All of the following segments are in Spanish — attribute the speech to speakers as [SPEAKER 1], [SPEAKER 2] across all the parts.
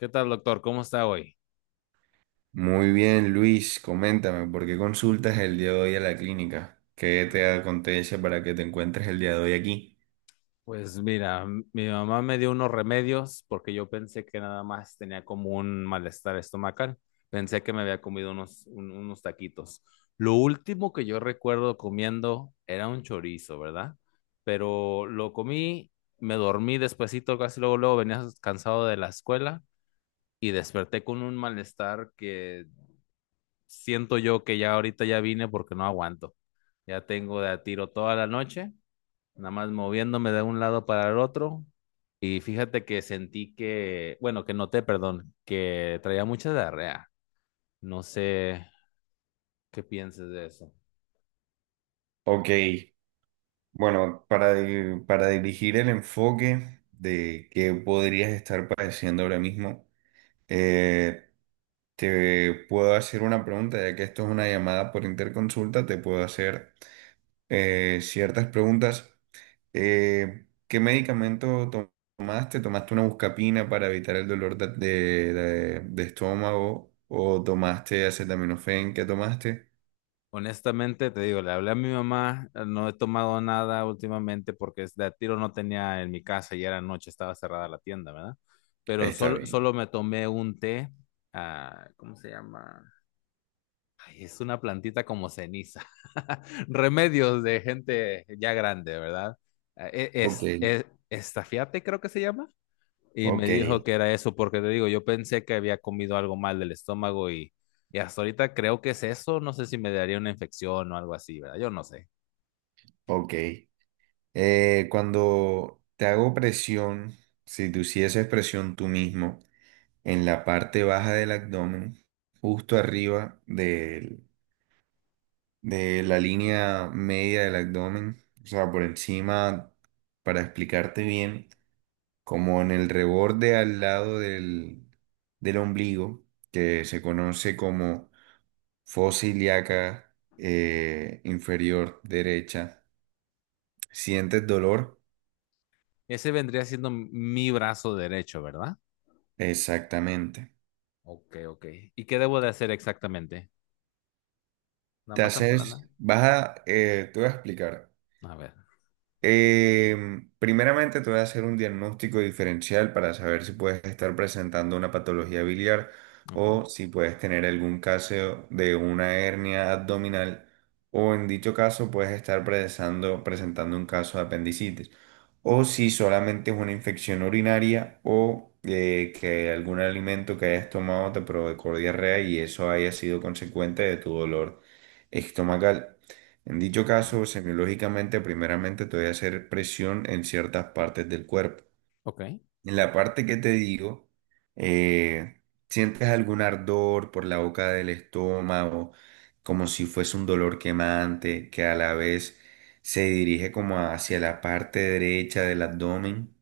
[SPEAKER 1] ¿Qué tal, doctor? ¿Cómo está hoy?
[SPEAKER 2] Muy bien, Luis, coméntame, ¿por qué consultas el día de hoy a la clínica? ¿Qué te acontece para que te encuentres el día de hoy aquí?
[SPEAKER 1] Pues mira, mi mamá me dio unos remedios porque yo pensé que nada más tenía como un malestar estomacal. Pensé que me había comido unos, unos taquitos. Lo último que yo recuerdo comiendo era un chorizo, ¿verdad? Pero lo comí, me dormí despuesito, casi luego, luego venía cansado de la escuela y desperté con un malestar que siento yo que ya ahorita ya vine porque no aguanto. Ya tengo de a tiro toda la noche nada más moviéndome de un lado para el otro. Y fíjate que sentí que, bueno, que noté, perdón, que traía mucha diarrea. No sé qué pienses de eso.
[SPEAKER 2] Ok, bueno, para dirigir el enfoque de qué podrías estar padeciendo ahora mismo, eh, te puedo hacer una pregunta, ya que esto es una llamada por interconsulta, te puedo hacer ciertas preguntas. ¿Qué tomaste? ¿Tomaste una buscapina para evitar el dolor de estómago? ¿O tomaste acetaminofén? ¿Qué tomaste?
[SPEAKER 1] Honestamente, te digo, le hablé a mi mamá, no he tomado nada últimamente porque es de a tiro no tenía en mi casa y era noche, estaba cerrada la tienda, ¿verdad? Pero
[SPEAKER 2] Está
[SPEAKER 1] solo,
[SPEAKER 2] bien.
[SPEAKER 1] solo me tomé un té, ah, ¿cómo se llama? Ay, es una plantita como ceniza. Remedios de gente ya grande, ¿verdad?
[SPEAKER 2] Ok,
[SPEAKER 1] Estafiate, creo que se llama. Y me
[SPEAKER 2] ok,
[SPEAKER 1] dijo que era eso, porque te digo, yo pensé que había comido algo mal del estómago y hasta ahorita creo que es eso. No sé si me daría una infección o algo así, ¿verdad? Yo no sé.
[SPEAKER 2] ok. Cuando te hago presión, si tú hicieses presión tú mismo en la parte baja del abdomen, justo arriba de la línea media del abdomen, o sea, por encima, para explicarte bien, como en el reborde del ombligo, que se conoce como fosa ilíaca inferior derecha. ¿Sientes dolor?
[SPEAKER 1] Ese vendría siendo mi brazo derecho, ¿verdad?
[SPEAKER 2] Exactamente.
[SPEAKER 1] Ok, ok. ¿Y qué debo de hacer exactamente? ¿Una masa plana?
[SPEAKER 2] Te voy a explicar.
[SPEAKER 1] A ver,
[SPEAKER 2] Eh, primeramente te voy a hacer un diagnóstico diferencial para saber si puedes estar presentando una patología biliar
[SPEAKER 1] ok.
[SPEAKER 2] o si puedes tener algún caso de una hernia abdominal o en dicho caso puedes estar presentando un caso de apendicitis o si solamente es una infección urinaria o que algún alimento que hayas tomado te provocó diarrea y eso haya sido consecuente de tu dolor estomacal. En dicho
[SPEAKER 1] Ok.
[SPEAKER 2] caso, semiológicamente, primeramente te voy a hacer presión en ciertas partes del cuerpo.
[SPEAKER 1] Ok.
[SPEAKER 2] En la parte que te digo, eh, sientes algún ardor por la boca del estómago, como si fuese un dolor quemante, que a la vez se dirige como hacia la parte derecha del abdomen,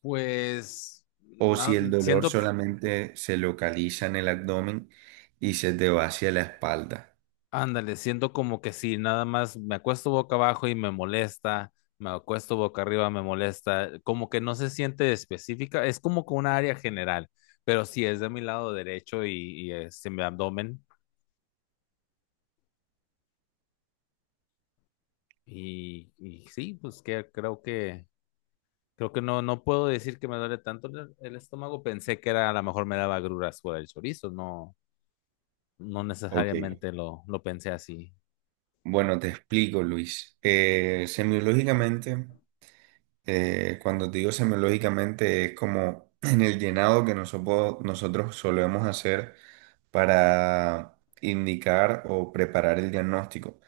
[SPEAKER 1] Pues
[SPEAKER 2] o si
[SPEAKER 1] no,
[SPEAKER 2] el dolor
[SPEAKER 1] siento que
[SPEAKER 2] solamente se localiza en el abdomen y se te va hacia la espalda.
[SPEAKER 1] ándale, siento como que sí nada más me acuesto boca abajo y me molesta, me acuesto boca arriba, me molesta, como que no se siente específica, es como que una área general, pero sí es de mi lado derecho y este, mi abdomen, y sí, pues que creo que, creo que no, no puedo decir que me duele tanto el estómago, pensé que era a lo mejor me daba agruras por el chorizo, no, no
[SPEAKER 2] Ok.
[SPEAKER 1] necesariamente lo pensé así.
[SPEAKER 2] Bueno, te explico, Luis. Semiológicamente. Cuando te digo semiológicamente es como en el llenado que nosotros solemos hacer para indicar o preparar el diagnóstico.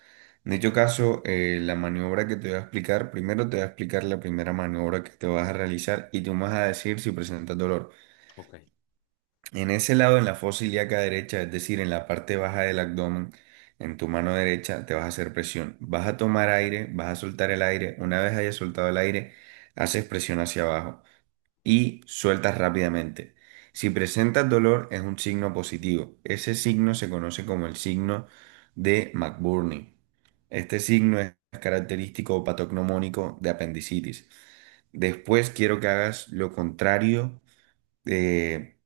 [SPEAKER 2] En dicho caso, la maniobra que te voy a explicar, primero te voy a explicar la primera maniobra que te vas a realizar y tú me vas a decir si presentas dolor.
[SPEAKER 1] Ok.
[SPEAKER 2] En ese lado, en la fosa ilíaca derecha, es decir, en la parte baja del abdomen, en tu mano derecha, te vas a hacer presión. Vas a tomar aire, vas a soltar el aire. Una vez hayas soltado el aire, haces presión hacia abajo y sueltas rápidamente. Si presentas dolor, es un signo positivo. Ese signo se conoce como el signo de McBurney. Este signo es característico o patognomónico de apendicitis. Después quiero que hagas lo contrario. eh,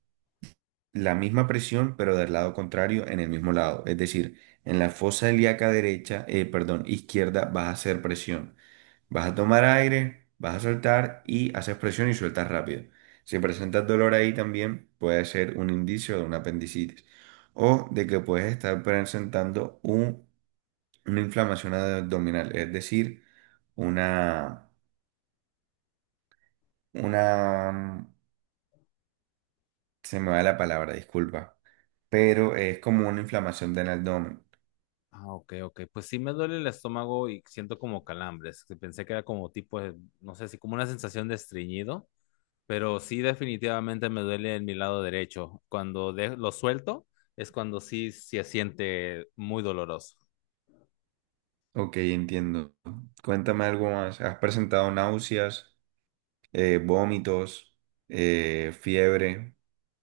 [SPEAKER 2] la misma presión, pero del lado contrario, en el mismo lado. Es decir, en la fosa ilíaca derecha, perdón, izquierda, vas a hacer presión. Vas a tomar aire, vas a soltar y haces presión y sueltas rápido. Si presentas dolor ahí también, puede ser un indicio de una apendicitis o de que puedes estar una inflamación abdominal, es decir, una, una, mm, se me va la palabra, disculpa, pero es como una inflamación del abdomen.
[SPEAKER 1] Ah, ok, ok. Pues sí me duele el estómago y siento como calambres. Que pensé que era como tipo, no sé si como una sensación de estreñido, pero sí definitivamente me duele en mi lado derecho. Cuando lo suelto es cuando sí se siente muy doloroso.
[SPEAKER 2] Ok, entiendo. Cuéntame algo más. ¿Has presentado náuseas, vómitos, fiebre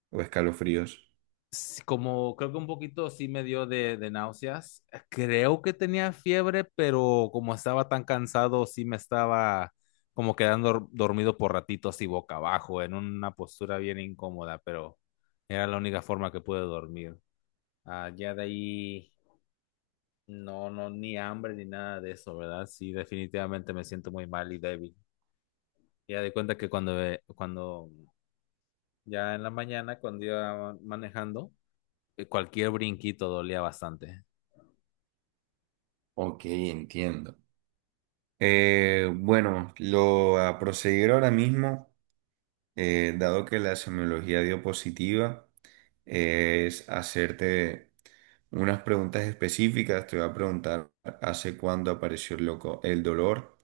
[SPEAKER 2] o escalofríos?
[SPEAKER 1] Sí, como creo que un poquito sí me dio de náuseas. Creo que tenía fiebre, pero como estaba tan cansado, sí me estaba como quedando dormido por ratitos y boca abajo, en una postura bien incómoda, pero era la única forma que pude dormir. Ah, ya de ahí, no, no, ni hambre ni nada de eso, ¿verdad? Sí, definitivamente me siento muy mal y débil. Ya di cuenta que cuando, cuando ya en la mañana, cuando iba manejando, cualquier brinquito dolía bastante.
[SPEAKER 2] Ok, entiendo. Bueno, lo a proseguir ahora mismo. Dado que la semiología dio positiva, es hacerte unas preguntas específicas. Te voy a preguntar hace cuándo apareció el dolor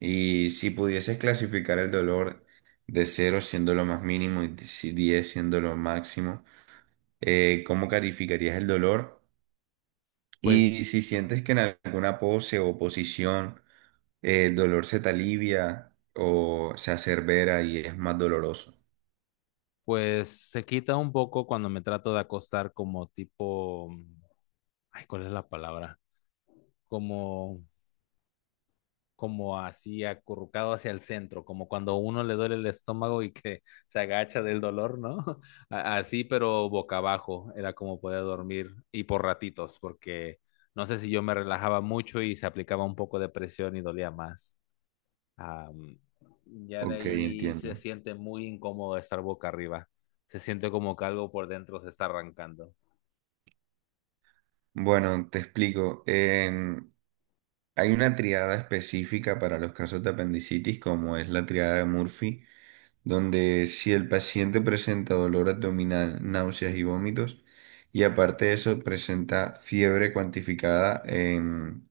[SPEAKER 2] y si pudieses clasificar el dolor de 0 siendo lo más mínimo y si 10 siendo lo máximo, ¿cómo calificarías el dolor?
[SPEAKER 1] Pues,
[SPEAKER 2] Y si
[SPEAKER 1] ok.
[SPEAKER 2] sientes que en alguna pose o posición el dolor se te alivia o se acerbera y es más doloroso.
[SPEAKER 1] Pues se quita un poco cuando me trato de acostar como tipo, ay, ¿cuál es la palabra? Como, como así acurrucado hacia el centro, como cuando a uno le duele el estómago y que se agacha del dolor, ¿no? Así, pero boca abajo, era como podía dormir y por ratitos, porque no sé si yo me relajaba mucho y se aplicaba un poco de presión y dolía más. Am, ya de
[SPEAKER 2] Ok,
[SPEAKER 1] ahí se
[SPEAKER 2] entiendo.
[SPEAKER 1] siente muy incómodo estar boca arriba. Se siente como que algo por dentro se está arrancando.
[SPEAKER 2] Bueno, te explico. Hay una triada específica para los casos de apendicitis, como es la triada de Murphy, donde si el paciente presenta dolor abdominal, náuseas y vómitos, y aparte de eso presenta fiebre cuantificada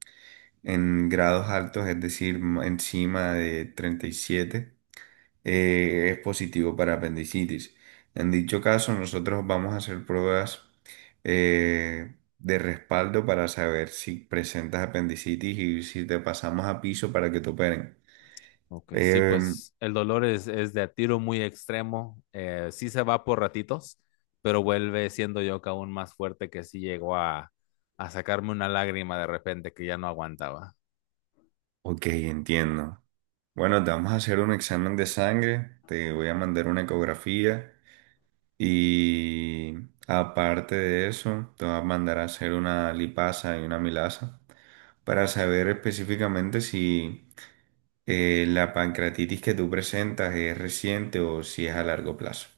[SPEAKER 2] en grados altos, es decir, encima de 37 es positivo para apendicitis. En dicho caso, nosotros vamos a hacer pruebas de respaldo para saber si presentas apendicitis y si te pasamos a piso para que te operen.
[SPEAKER 1] Ok, sí,
[SPEAKER 2] Em,
[SPEAKER 1] pues el dolor es de a tiro muy extremo. Sí se va por ratitos, pero vuelve siendo yo que aún más fuerte que sí llegó a sacarme una lágrima de repente que ya no aguantaba.
[SPEAKER 2] ok, entiendo. Bueno, te vamos a hacer un examen de sangre, te voy a mandar una ecografía y aparte de eso, te voy a mandar a hacer una lipasa y una milasa para saber específicamente si la pancreatitis que tú presentas es reciente o si es a largo plazo.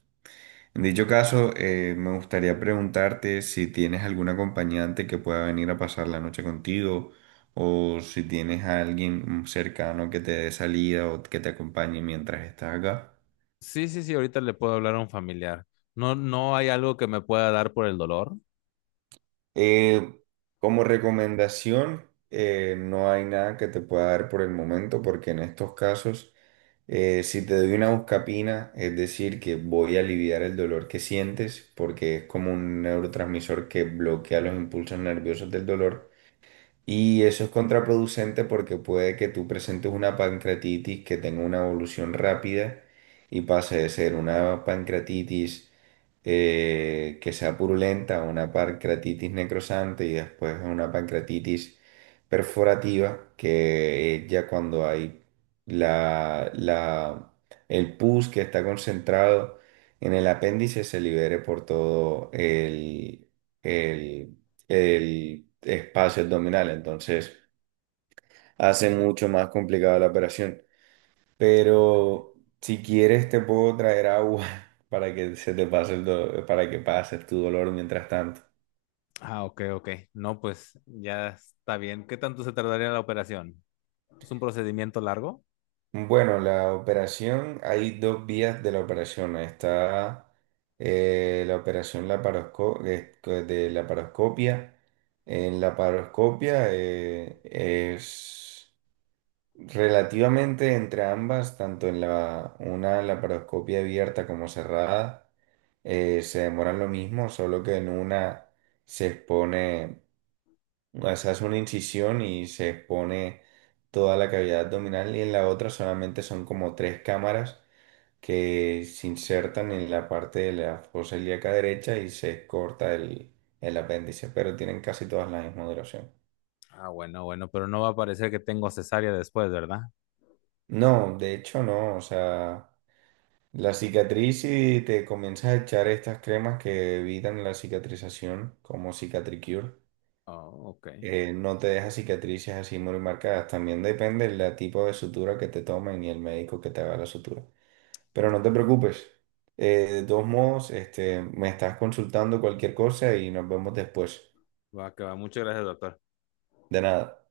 [SPEAKER 2] En dicho caso, me gustaría preguntarte si tienes algún acompañante que pueda venir a pasar la noche contigo o si tienes a alguien cercano que te dé salida o que te acompañe mientras estás acá.
[SPEAKER 1] Sí, sí, sí, ahorita le puedo hablar a un familiar. No, no hay algo que me pueda dar por el dolor.
[SPEAKER 2] Eh, como recomendación, no hay nada que te pueda dar por el momento, porque en estos casos, si te doy una buscapina, es decir, que voy a aliviar el dolor que sientes, porque es como un neurotransmisor que bloquea los impulsos nerviosos del dolor. Y eso es contraproducente porque puede que tú presentes una pancreatitis que tenga una evolución rápida y pase de ser una pancreatitis que sea purulenta a una pancreatitis necrosante y después a una pancreatitis perforativa, que es ya cuando hay la, la- el pus que está concentrado en el apéndice se libere por todo el espacio abdominal, entonces hace mucho más complicada la operación.
[SPEAKER 1] Ok.
[SPEAKER 2] Pero si quieres te puedo traer agua para que se te pase para que pases tu dolor mientras tanto.
[SPEAKER 1] Ah, ok, ok. No, pues ya está bien. ¿Qué tanto se tardaría la operación? ¿Es un procedimiento largo?
[SPEAKER 2] Bueno, la operación, hay dos vías de la operación. Está la operación de laparoscopia. En la laparoscopia es relativamente entre ambas, tanto en la una laparoscopia abierta como cerrada, se demoran lo mismo, solo que en una se expone, o sea, hace una incisión y se expone toda la cavidad abdominal y en la otra solamente son como tres cámaras que se insertan en la parte de la fosa ilíaca derecha y se corta el apéndice, pero tienen casi todas la misma duración.
[SPEAKER 1] Ah, bueno, bueno, pero no va a parecer que tengo cesárea después, ¿verdad?
[SPEAKER 2] No, de hecho no, o sea... La cicatriz y te comienzas a echar estas cremas que evitan la cicatrización, como Cicatricure,
[SPEAKER 1] Ah, ok.
[SPEAKER 2] no te deja cicatrices así muy marcadas. También depende del tipo de sutura que te tomen y el médico que te haga la sutura. Pero no te
[SPEAKER 1] Entiendo.
[SPEAKER 2] preocupes. De todos modos, este, me estás consultando cualquier cosa y nos vemos después.
[SPEAKER 1] Va, que va. Muchas gracias, doctor.
[SPEAKER 2] De nada.